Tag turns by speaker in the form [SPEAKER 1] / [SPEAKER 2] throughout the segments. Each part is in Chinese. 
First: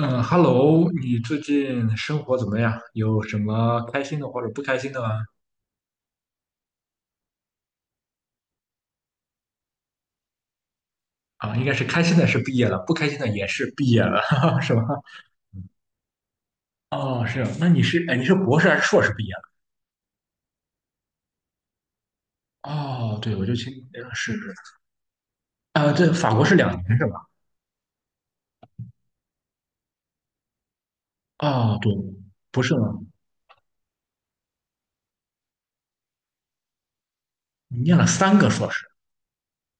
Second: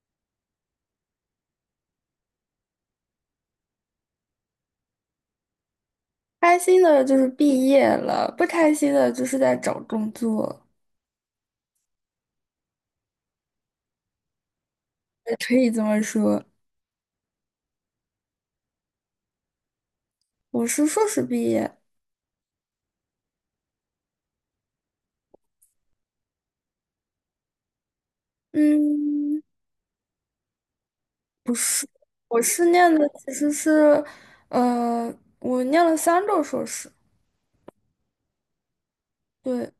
[SPEAKER 1] 嗯，Hello，你最近生活怎么样？有什么开心的或者不开心的吗？
[SPEAKER 2] 开心的就是毕业了，不开心的就是在找工作，
[SPEAKER 1] 啊，应该是开心的是毕业了，不开心的也是毕业了，是吧？
[SPEAKER 2] 也可以这么说。
[SPEAKER 1] 哦，是，那你是，哎，你是博士还是硕士毕业了？
[SPEAKER 2] 我是硕士毕业，
[SPEAKER 1] 哦，对，我就听，啊，对，法国是两年是吧？
[SPEAKER 2] 嗯，不
[SPEAKER 1] 啊，
[SPEAKER 2] 是，
[SPEAKER 1] 对，
[SPEAKER 2] 我
[SPEAKER 1] 不
[SPEAKER 2] 是
[SPEAKER 1] 是
[SPEAKER 2] 念
[SPEAKER 1] 吗？
[SPEAKER 2] 的其实是，呃，我念了三个硕士，
[SPEAKER 1] 你念了三个硕士，
[SPEAKER 2] 对。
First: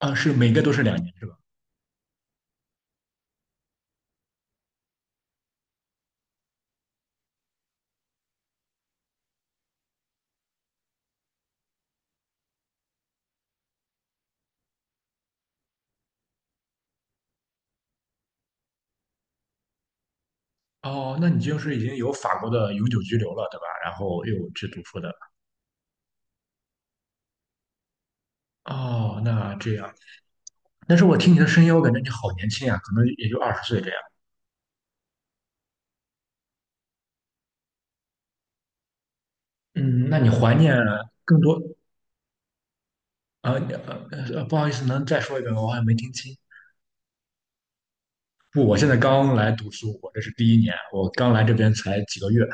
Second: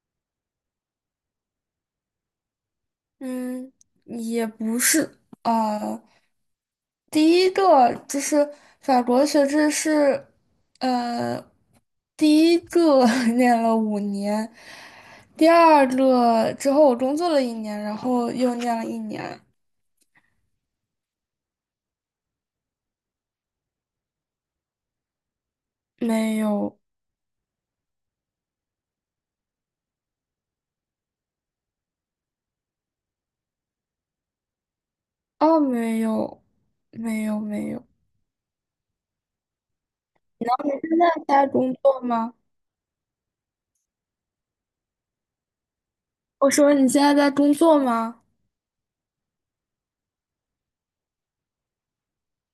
[SPEAKER 1] 啊，是每个都是两年是吧？
[SPEAKER 2] 嗯，也不是，呃，第一个就是法国学制是，呃。第一个 念了五年，第二个之后我工作了一年，然后又念了一年，
[SPEAKER 1] 哦，那你就是已经有法国的永久居留了，对吧？然后又去读书的。
[SPEAKER 2] 没有，
[SPEAKER 1] 哦，那这样。但是我听你的声音，我感觉你好年轻啊，可能也就20岁这样。
[SPEAKER 2] 哦，没有，没有，没有。
[SPEAKER 1] 嗯，那你怀
[SPEAKER 2] 你
[SPEAKER 1] 念
[SPEAKER 2] 现在
[SPEAKER 1] 更
[SPEAKER 2] 在
[SPEAKER 1] 多？
[SPEAKER 2] 工作吗？
[SPEAKER 1] 呃呃不好意思，能再说一遍吗？我好像没听清。
[SPEAKER 2] 我说你现在在工作吗？
[SPEAKER 1] 不，我现在刚来读书，我这是第一年，我刚来这边才几个月。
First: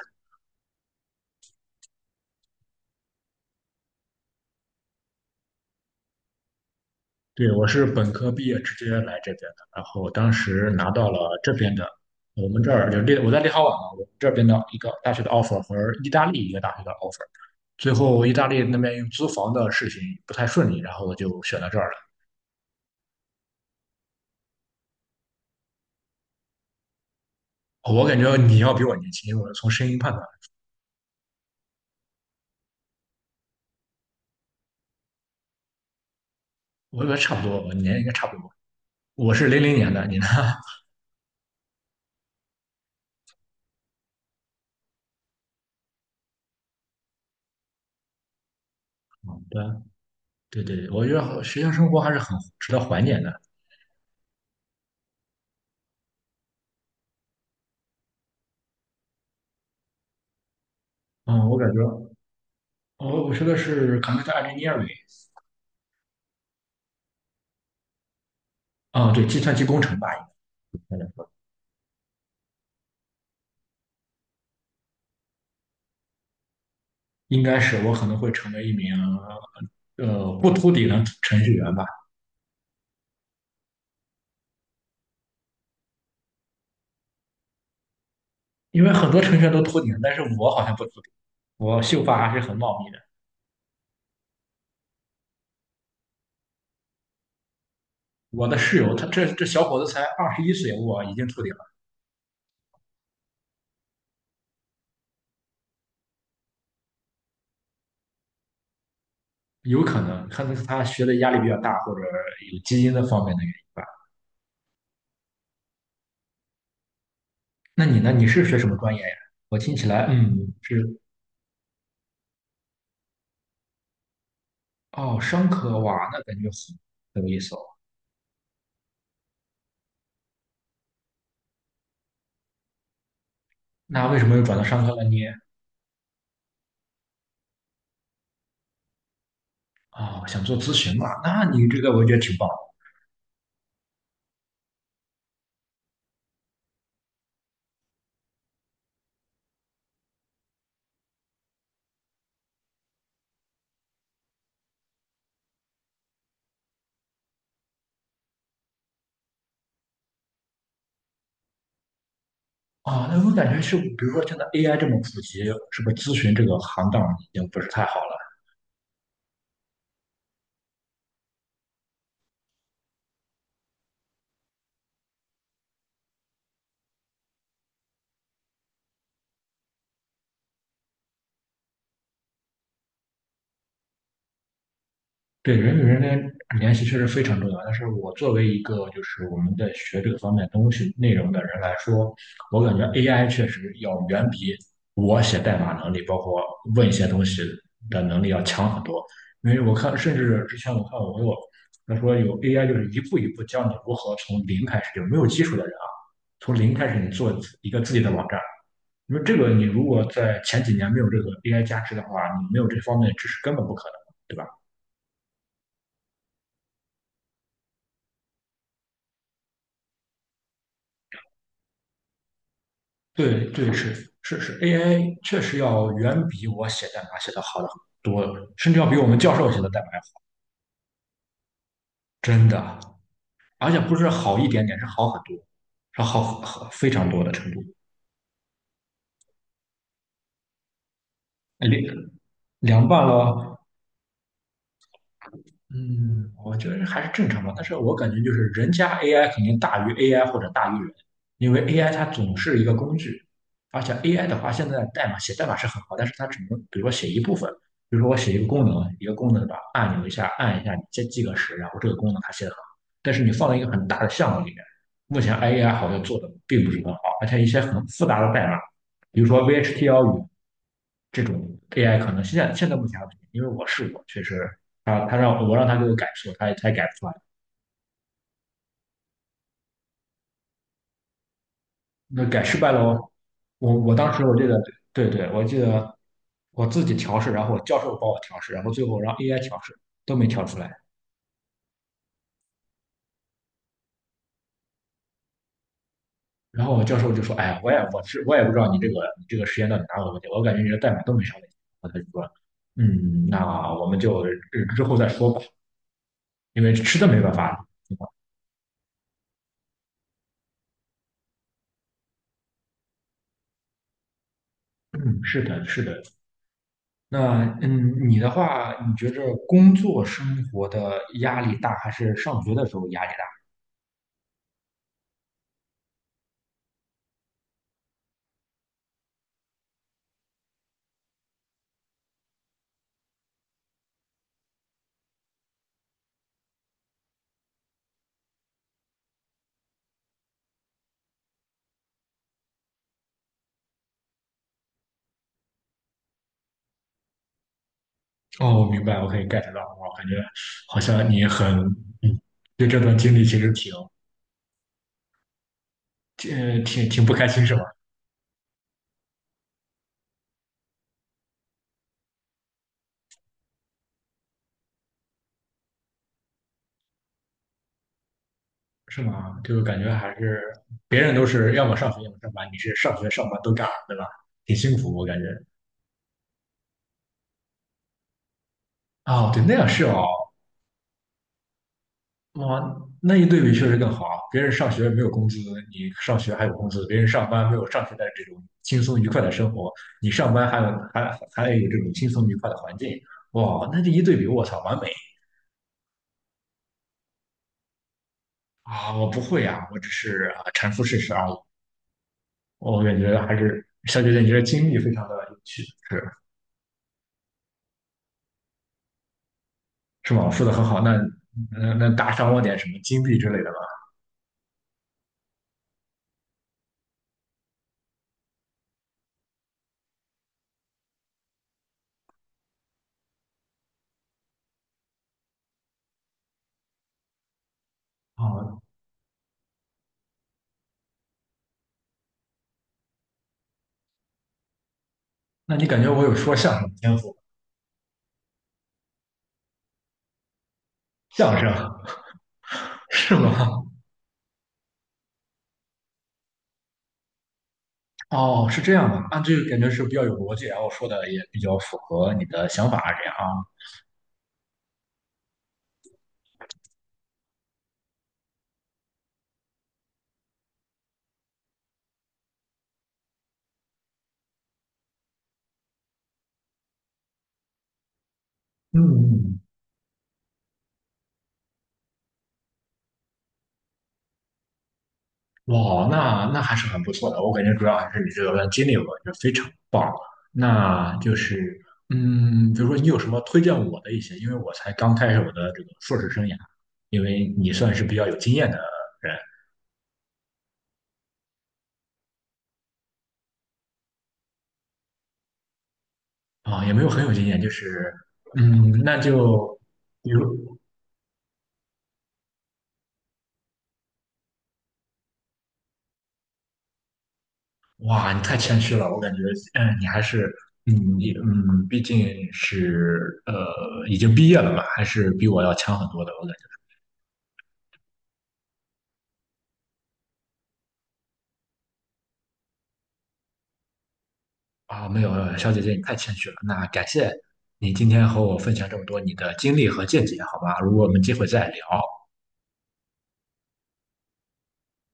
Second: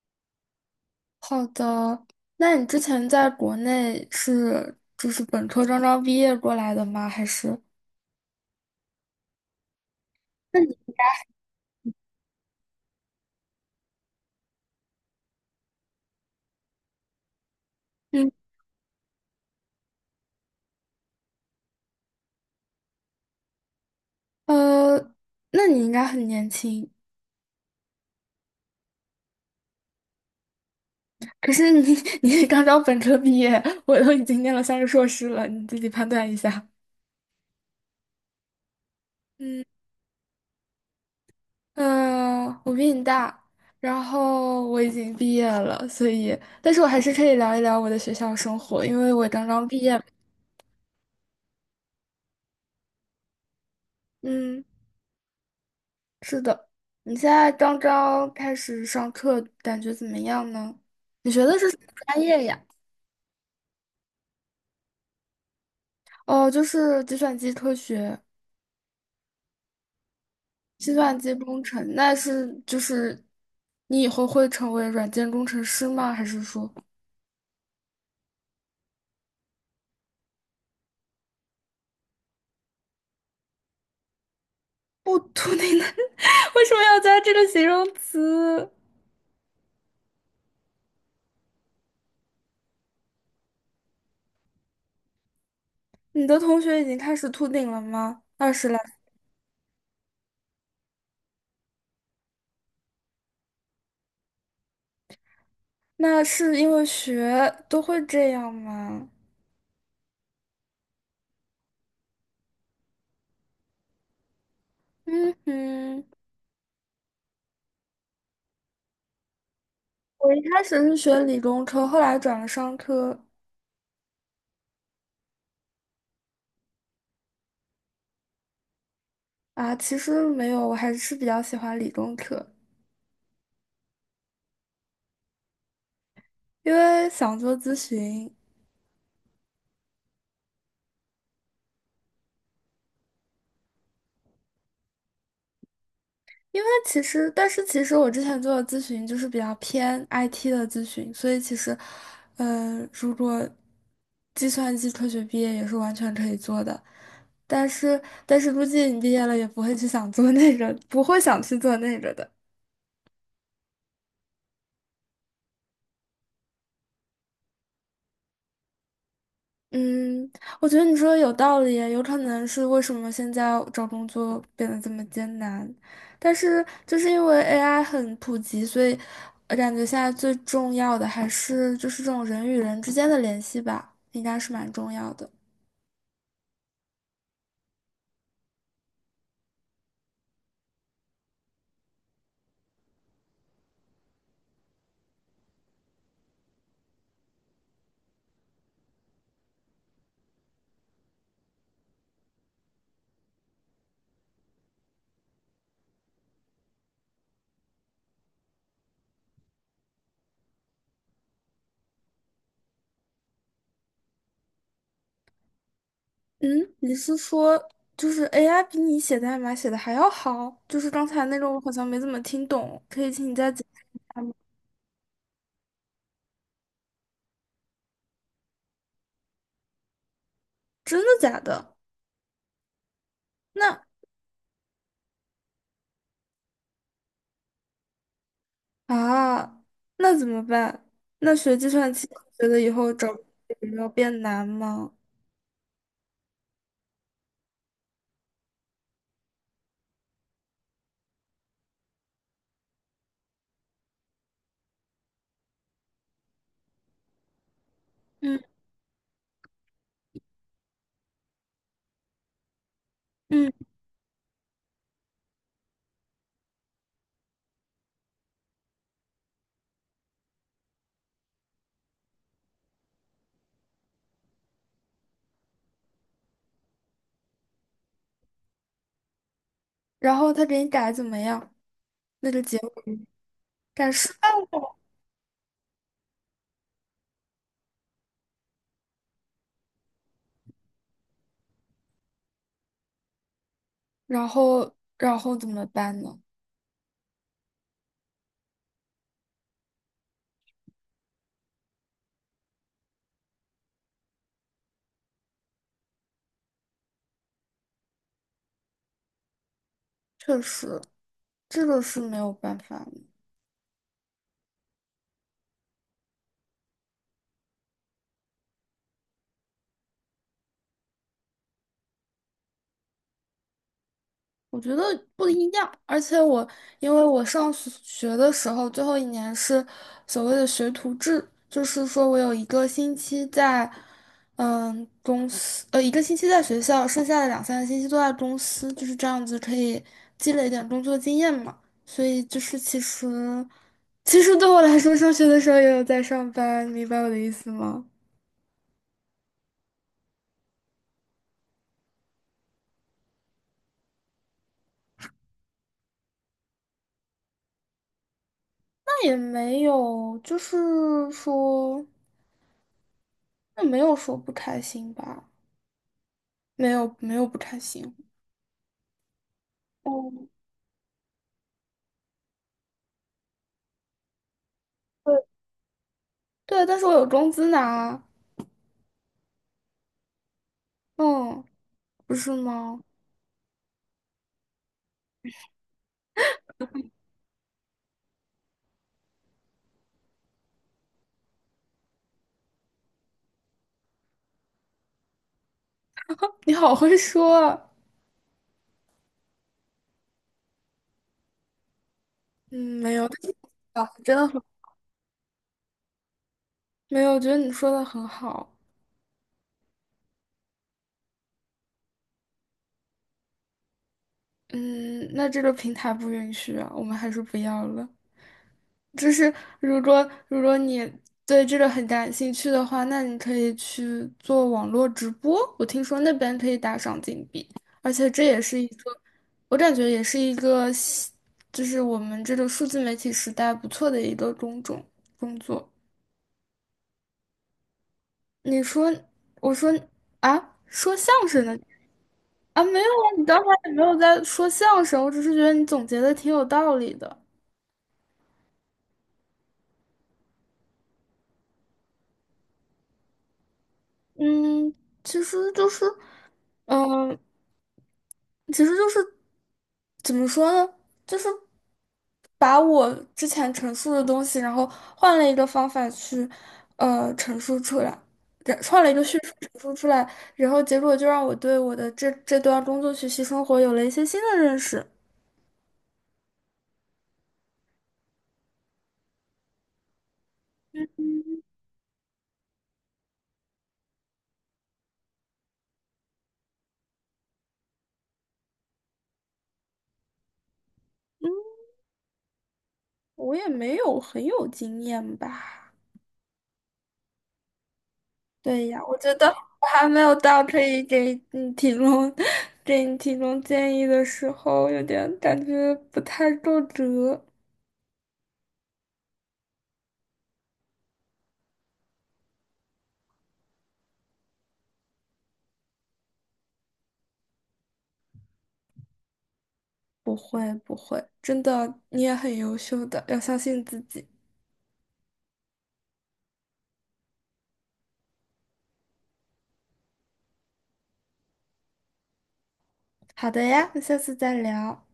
[SPEAKER 2] 好的，那你之前在国内是就是本科刚刚毕业过来的吗？还
[SPEAKER 1] 对，
[SPEAKER 2] 是？
[SPEAKER 1] 我是本科毕业直接来这边的，然后当
[SPEAKER 2] 那
[SPEAKER 1] 时
[SPEAKER 2] 你
[SPEAKER 1] 拿到了这边的，我们这儿我在立陶宛嘛，我们这边的一个大学的 offer 和意大利一个大学的 offer。最后
[SPEAKER 2] 嗯
[SPEAKER 1] 意大利那边用租房的事情不太顺利，然后我就选到这儿来。
[SPEAKER 2] 呃，那你应该很年轻。
[SPEAKER 1] 哦我感觉你要比我年轻，我从声音判断，
[SPEAKER 2] 可是你 你刚刚本科毕业，我都已经念了三个硕士了，你自己判断一下。
[SPEAKER 1] 我觉得差不多，我年龄应该差不多。我是零
[SPEAKER 2] 嗯，
[SPEAKER 1] 零年的，你呢？
[SPEAKER 2] 我比你大，然后我已经毕业了，所以，但是我还是可以聊一聊我的学校生活，因为我
[SPEAKER 1] 好
[SPEAKER 2] 刚刚毕
[SPEAKER 1] 的，
[SPEAKER 2] 业。
[SPEAKER 1] 对对对，我觉得学校生活还是很值得怀念的。
[SPEAKER 2] 嗯，是的。你现在刚刚开始上课，感觉怎么样呢？你学
[SPEAKER 1] 嗯，我
[SPEAKER 2] 的是
[SPEAKER 1] 感
[SPEAKER 2] 什
[SPEAKER 1] 觉，
[SPEAKER 2] 么专业呀？
[SPEAKER 1] 我学的是 computer engineering，
[SPEAKER 2] 哦，就是计算机科学。
[SPEAKER 1] 啊、哦对，计算机工程吧，
[SPEAKER 2] 计
[SPEAKER 1] 应该
[SPEAKER 2] 算
[SPEAKER 1] 说
[SPEAKER 2] 机工程，那是就是你以后会成为软件工程师吗？还是说
[SPEAKER 1] 应该是我可能会成为一名不秃顶的程序员吧，
[SPEAKER 2] 不秃顶的？为什么要加这个形容词？
[SPEAKER 1] 因为很多程序员都秃顶，但是我好像不秃顶，我秀发还是很茂密的。
[SPEAKER 2] 你的同学已经开始秃顶了吗？
[SPEAKER 1] 我
[SPEAKER 2] 二
[SPEAKER 1] 的
[SPEAKER 2] 十
[SPEAKER 1] 室
[SPEAKER 2] 来，
[SPEAKER 1] 友他这小伙子才21岁，我已经秃顶。
[SPEAKER 2] 那是因为学都会这样吗？
[SPEAKER 1] 有可能，可能是他学的压力比较大，或者有基因的方面的原因吧。
[SPEAKER 2] 嗯哼。
[SPEAKER 1] 那你呢？你是学什么专业呀？我听起来，
[SPEAKER 2] 我
[SPEAKER 1] 嗯，
[SPEAKER 2] 一开始
[SPEAKER 1] 是
[SPEAKER 2] 是学理工科，后来转了商科。
[SPEAKER 1] 哦，商科哇，那感觉很有意思哦。
[SPEAKER 2] 啊，其实没有，我还是比较喜欢理工科，
[SPEAKER 1] 那为什么又转到商科了呢？
[SPEAKER 2] 因为想做咨询。
[SPEAKER 1] 啊，想做咨询嘛？那你这个我觉得挺棒的
[SPEAKER 2] 因为其实，但是其实我之前做的咨询就是比较偏 IT 的咨询，所以其实，如果计算机科学毕业也是完全可以做的。但是，但是估计你毕业了也不会去想做那个，不会想去做那个的。
[SPEAKER 1] 啊。哦那我感觉是，比如说现在 AI 这么普及，是不是咨询这个行当已经不是太好了？
[SPEAKER 2] 嗯，我觉得你说的有道理，有可能是为什么现在找工作变得这么艰难，但是就是因为 AI 很普及，所以我感觉现在最重要的还是就是这种人与人之间的联系吧，应该是蛮重要的。
[SPEAKER 1] 对人与人的联系确实非常重要，但是我作为一个就是我们在学这个方面东西内容的人来说，我感觉 AI 确实要远比我写代码能力，包括问一些东西的能力要强很多。因为我看，甚至之前我看我有他说有 AI 就是一步一步教你如何从零开始，就没有基础的人啊，从零开始你做一个自己的网站。因为这个你如果在前几年没有这个 AI 加持的话，你没有这方面的知识根本不可能，对吧？
[SPEAKER 2] 嗯，你是说就是 AI 比你写代码写的还要好？就是刚才那个我好像没怎么听懂，可以请你
[SPEAKER 1] 对
[SPEAKER 2] 再讲。
[SPEAKER 1] 对是是是，AI 确实要远比我写代码写的好的很多，甚至要比我们教授写的代码要好，
[SPEAKER 2] 真的假的？
[SPEAKER 1] 真的，而且
[SPEAKER 2] 那。
[SPEAKER 1] 不是好一点点，是好很多，是好好非常多的程度，
[SPEAKER 2] 啊，那怎么办？那学计
[SPEAKER 1] 两
[SPEAKER 2] 算机，觉得以
[SPEAKER 1] 两
[SPEAKER 2] 后
[SPEAKER 1] 半
[SPEAKER 2] 找
[SPEAKER 1] 了
[SPEAKER 2] 工作
[SPEAKER 1] 哦。
[SPEAKER 2] 有没有变难吗？
[SPEAKER 1] 嗯，我觉得还是正常吧，但是我感觉就是人家 AI 肯定大于 AI 或者大于人，因为 AI 它总是一个工具，而且 AI 的话，现在写代码是很好，但是它只能比如说写一部分，比如说我写一
[SPEAKER 2] 嗯
[SPEAKER 1] 个功能，一个功能的按钮一下按一下，你再记个时，然后这个功能它写的很好，但是你放
[SPEAKER 2] 嗯，
[SPEAKER 1] 在一个很大的项目里面，目前 AI 好像做的并不是很好，而且一些很复杂的代码，比如说 v h T l 语这种 AI 可能现在目前还不行，因为我试过，确实他让他给我改错，他也改不出来，
[SPEAKER 2] 然后他给你改怎么样？
[SPEAKER 1] 那
[SPEAKER 2] 那个
[SPEAKER 1] 改
[SPEAKER 2] 结
[SPEAKER 1] 失
[SPEAKER 2] 果
[SPEAKER 1] 败了我我
[SPEAKER 2] 改
[SPEAKER 1] 我当
[SPEAKER 2] 失
[SPEAKER 1] 时我
[SPEAKER 2] 败
[SPEAKER 1] 记得对对，我记得我自己调试，然后我教授帮我调试，然后最后让 AI 调试都没调出来，
[SPEAKER 2] 然后怎么办呢？
[SPEAKER 1] 然后我教授就说，哎呀，我也不知道你这个实验到底哪有问题，我感觉你的代码都没啥问题，然后他就说，嗯，那我们就之后再说吧，因为实在没办法了。
[SPEAKER 2] 确实，这个是没有办法。
[SPEAKER 1] 嗯，是的，是的，那，你的话，你觉着工作生活的压力大，还是上学的时候压力
[SPEAKER 2] 我觉得不一样，而且我因为我上学学的时候，最后一年是所谓的学徒制，就是说我有一个星期在，公司，一个星期在学校，剩下的两三个星期都在公司，就是这样子可以积累一点工作经验嘛。所以就是其实，其实对我来说，上学的时候也有在上班，明白我的意思吗？
[SPEAKER 1] 大？哦，我明白，我可以 get 到。我感觉好像你很，嗯，对这段经历其实挺不开心，是吧？
[SPEAKER 2] 那也没有，就是说，那没有说不开心吧。没有没有不开心。
[SPEAKER 1] 是吗？就感觉还
[SPEAKER 2] 哦，
[SPEAKER 1] 是别人都是要么上学，要么上班，你是上学上班都干，对吧？挺辛苦，我感觉。
[SPEAKER 2] 对，对，但是我有工资拿，
[SPEAKER 1] 哦，对，那样是哦。
[SPEAKER 2] 嗯，不是
[SPEAKER 1] 哇，
[SPEAKER 2] 吗？
[SPEAKER 1] 那一对比确实更好啊。别人上学没有工资，你上学还有工资；别人上班没有上学的这种轻松愉快的生活，你上班还有这种轻松愉快的环境。哇，那这一对比，我操，完美
[SPEAKER 2] 你好会说啊。
[SPEAKER 1] 啊！我不会啊，我只是啊阐述事实而已。
[SPEAKER 2] 嗯，
[SPEAKER 1] 我
[SPEAKER 2] 没
[SPEAKER 1] 感
[SPEAKER 2] 有，
[SPEAKER 1] 觉
[SPEAKER 2] 但
[SPEAKER 1] 还
[SPEAKER 2] 是
[SPEAKER 1] 是
[SPEAKER 2] 啊，
[SPEAKER 1] 小姐
[SPEAKER 2] 真
[SPEAKER 1] 姐，
[SPEAKER 2] 的
[SPEAKER 1] 你这
[SPEAKER 2] 很
[SPEAKER 1] 经历非常的有趣，是
[SPEAKER 2] 没有，我觉得你说的很好。
[SPEAKER 1] 是吗？说的很好。那打赏我点什么金币之类的吧？
[SPEAKER 2] 嗯，那这个平台不允许啊，我们还是不要了。就是如果你对这个很感兴趣的话，那你可以去做网络直播。我听说那边可以打赏金币，而且这也
[SPEAKER 1] 啊，
[SPEAKER 2] 是一个，我感觉也是一个新就是我们这个数字媒体时代不错的一个工种工
[SPEAKER 1] 那你
[SPEAKER 2] 作。
[SPEAKER 1] 感觉我有说相声的天赋？
[SPEAKER 2] 你说，我说啊，说相
[SPEAKER 1] 相
[SPEAKER 2] 声
[SPEAKER 1] 声
[SPEAKER 2] 的啊，没有啊，
[SPEAKER 1] 是
[SPEAKER 2] 你
[SPEAKER 1] 吗？
[SPEAKER 2] 刚才也没有在说相声，我只是觉得你总结的挺有道理的。
[SPEAKER 1] 哦，是这样的，那这个感觉是比较有逻辑，然后说的也比较符合你的想法，这样啊。
[SPEAKER 2] 嗯，其实就是，嗯。其实就是怎么说呢，就是把我之前陈述的东西，然后换了一个方法去陈述出来，然换了一个叙述
[SPEAKER 1] 嗯，
[SPEAKER 2] 陈述出来，然后结果就让我对我的这段工作学习生活有了一些新的认识。
[SPEAKER 1] 哇，那还是很不错的，我感觉主要还是你这段经历，我感觉非常棒。那就是，比如说你有什么推荐我的一些，因为我才刚开始我的这个硕士生涯，因为你算是比较有经验的人
[SPEAKER 2] 我也没有很有经验吧？
[SPEAKER 1] 啊，也没有很有经验，就是，
[SPEAKER 2] 对呀，我
[SPEAKER 1] 那
[SPEAKER 2] 觉得
[SPEAKER 1] 就
[SPEAKER 2] 我还没
[SPEAKER 1] 比
[SPEAKER 2] 有到
[SPEAKER 1] 如。
[SPEAKER 2] 可以给你提供 给你提供建议的时候，有点感觉不太够格。
[SPEAKER 1] 哇，你太谦虚了，我感觉，你还是，你，毕竟是，已经毕业了嘛，还是比我要强很多的，我感觉。
[SPEAKER 2] 不会不会，真的，你也很优秀的，要相信自己。
[SPEAKER 1] 啊，没有，小姐姐，你太谦虚了。那感谢你今天和我分享这么多你的经历和见解，好吧？如果我们机会再聊。
[SPEAKER 2] 好的呀，那下次再聊。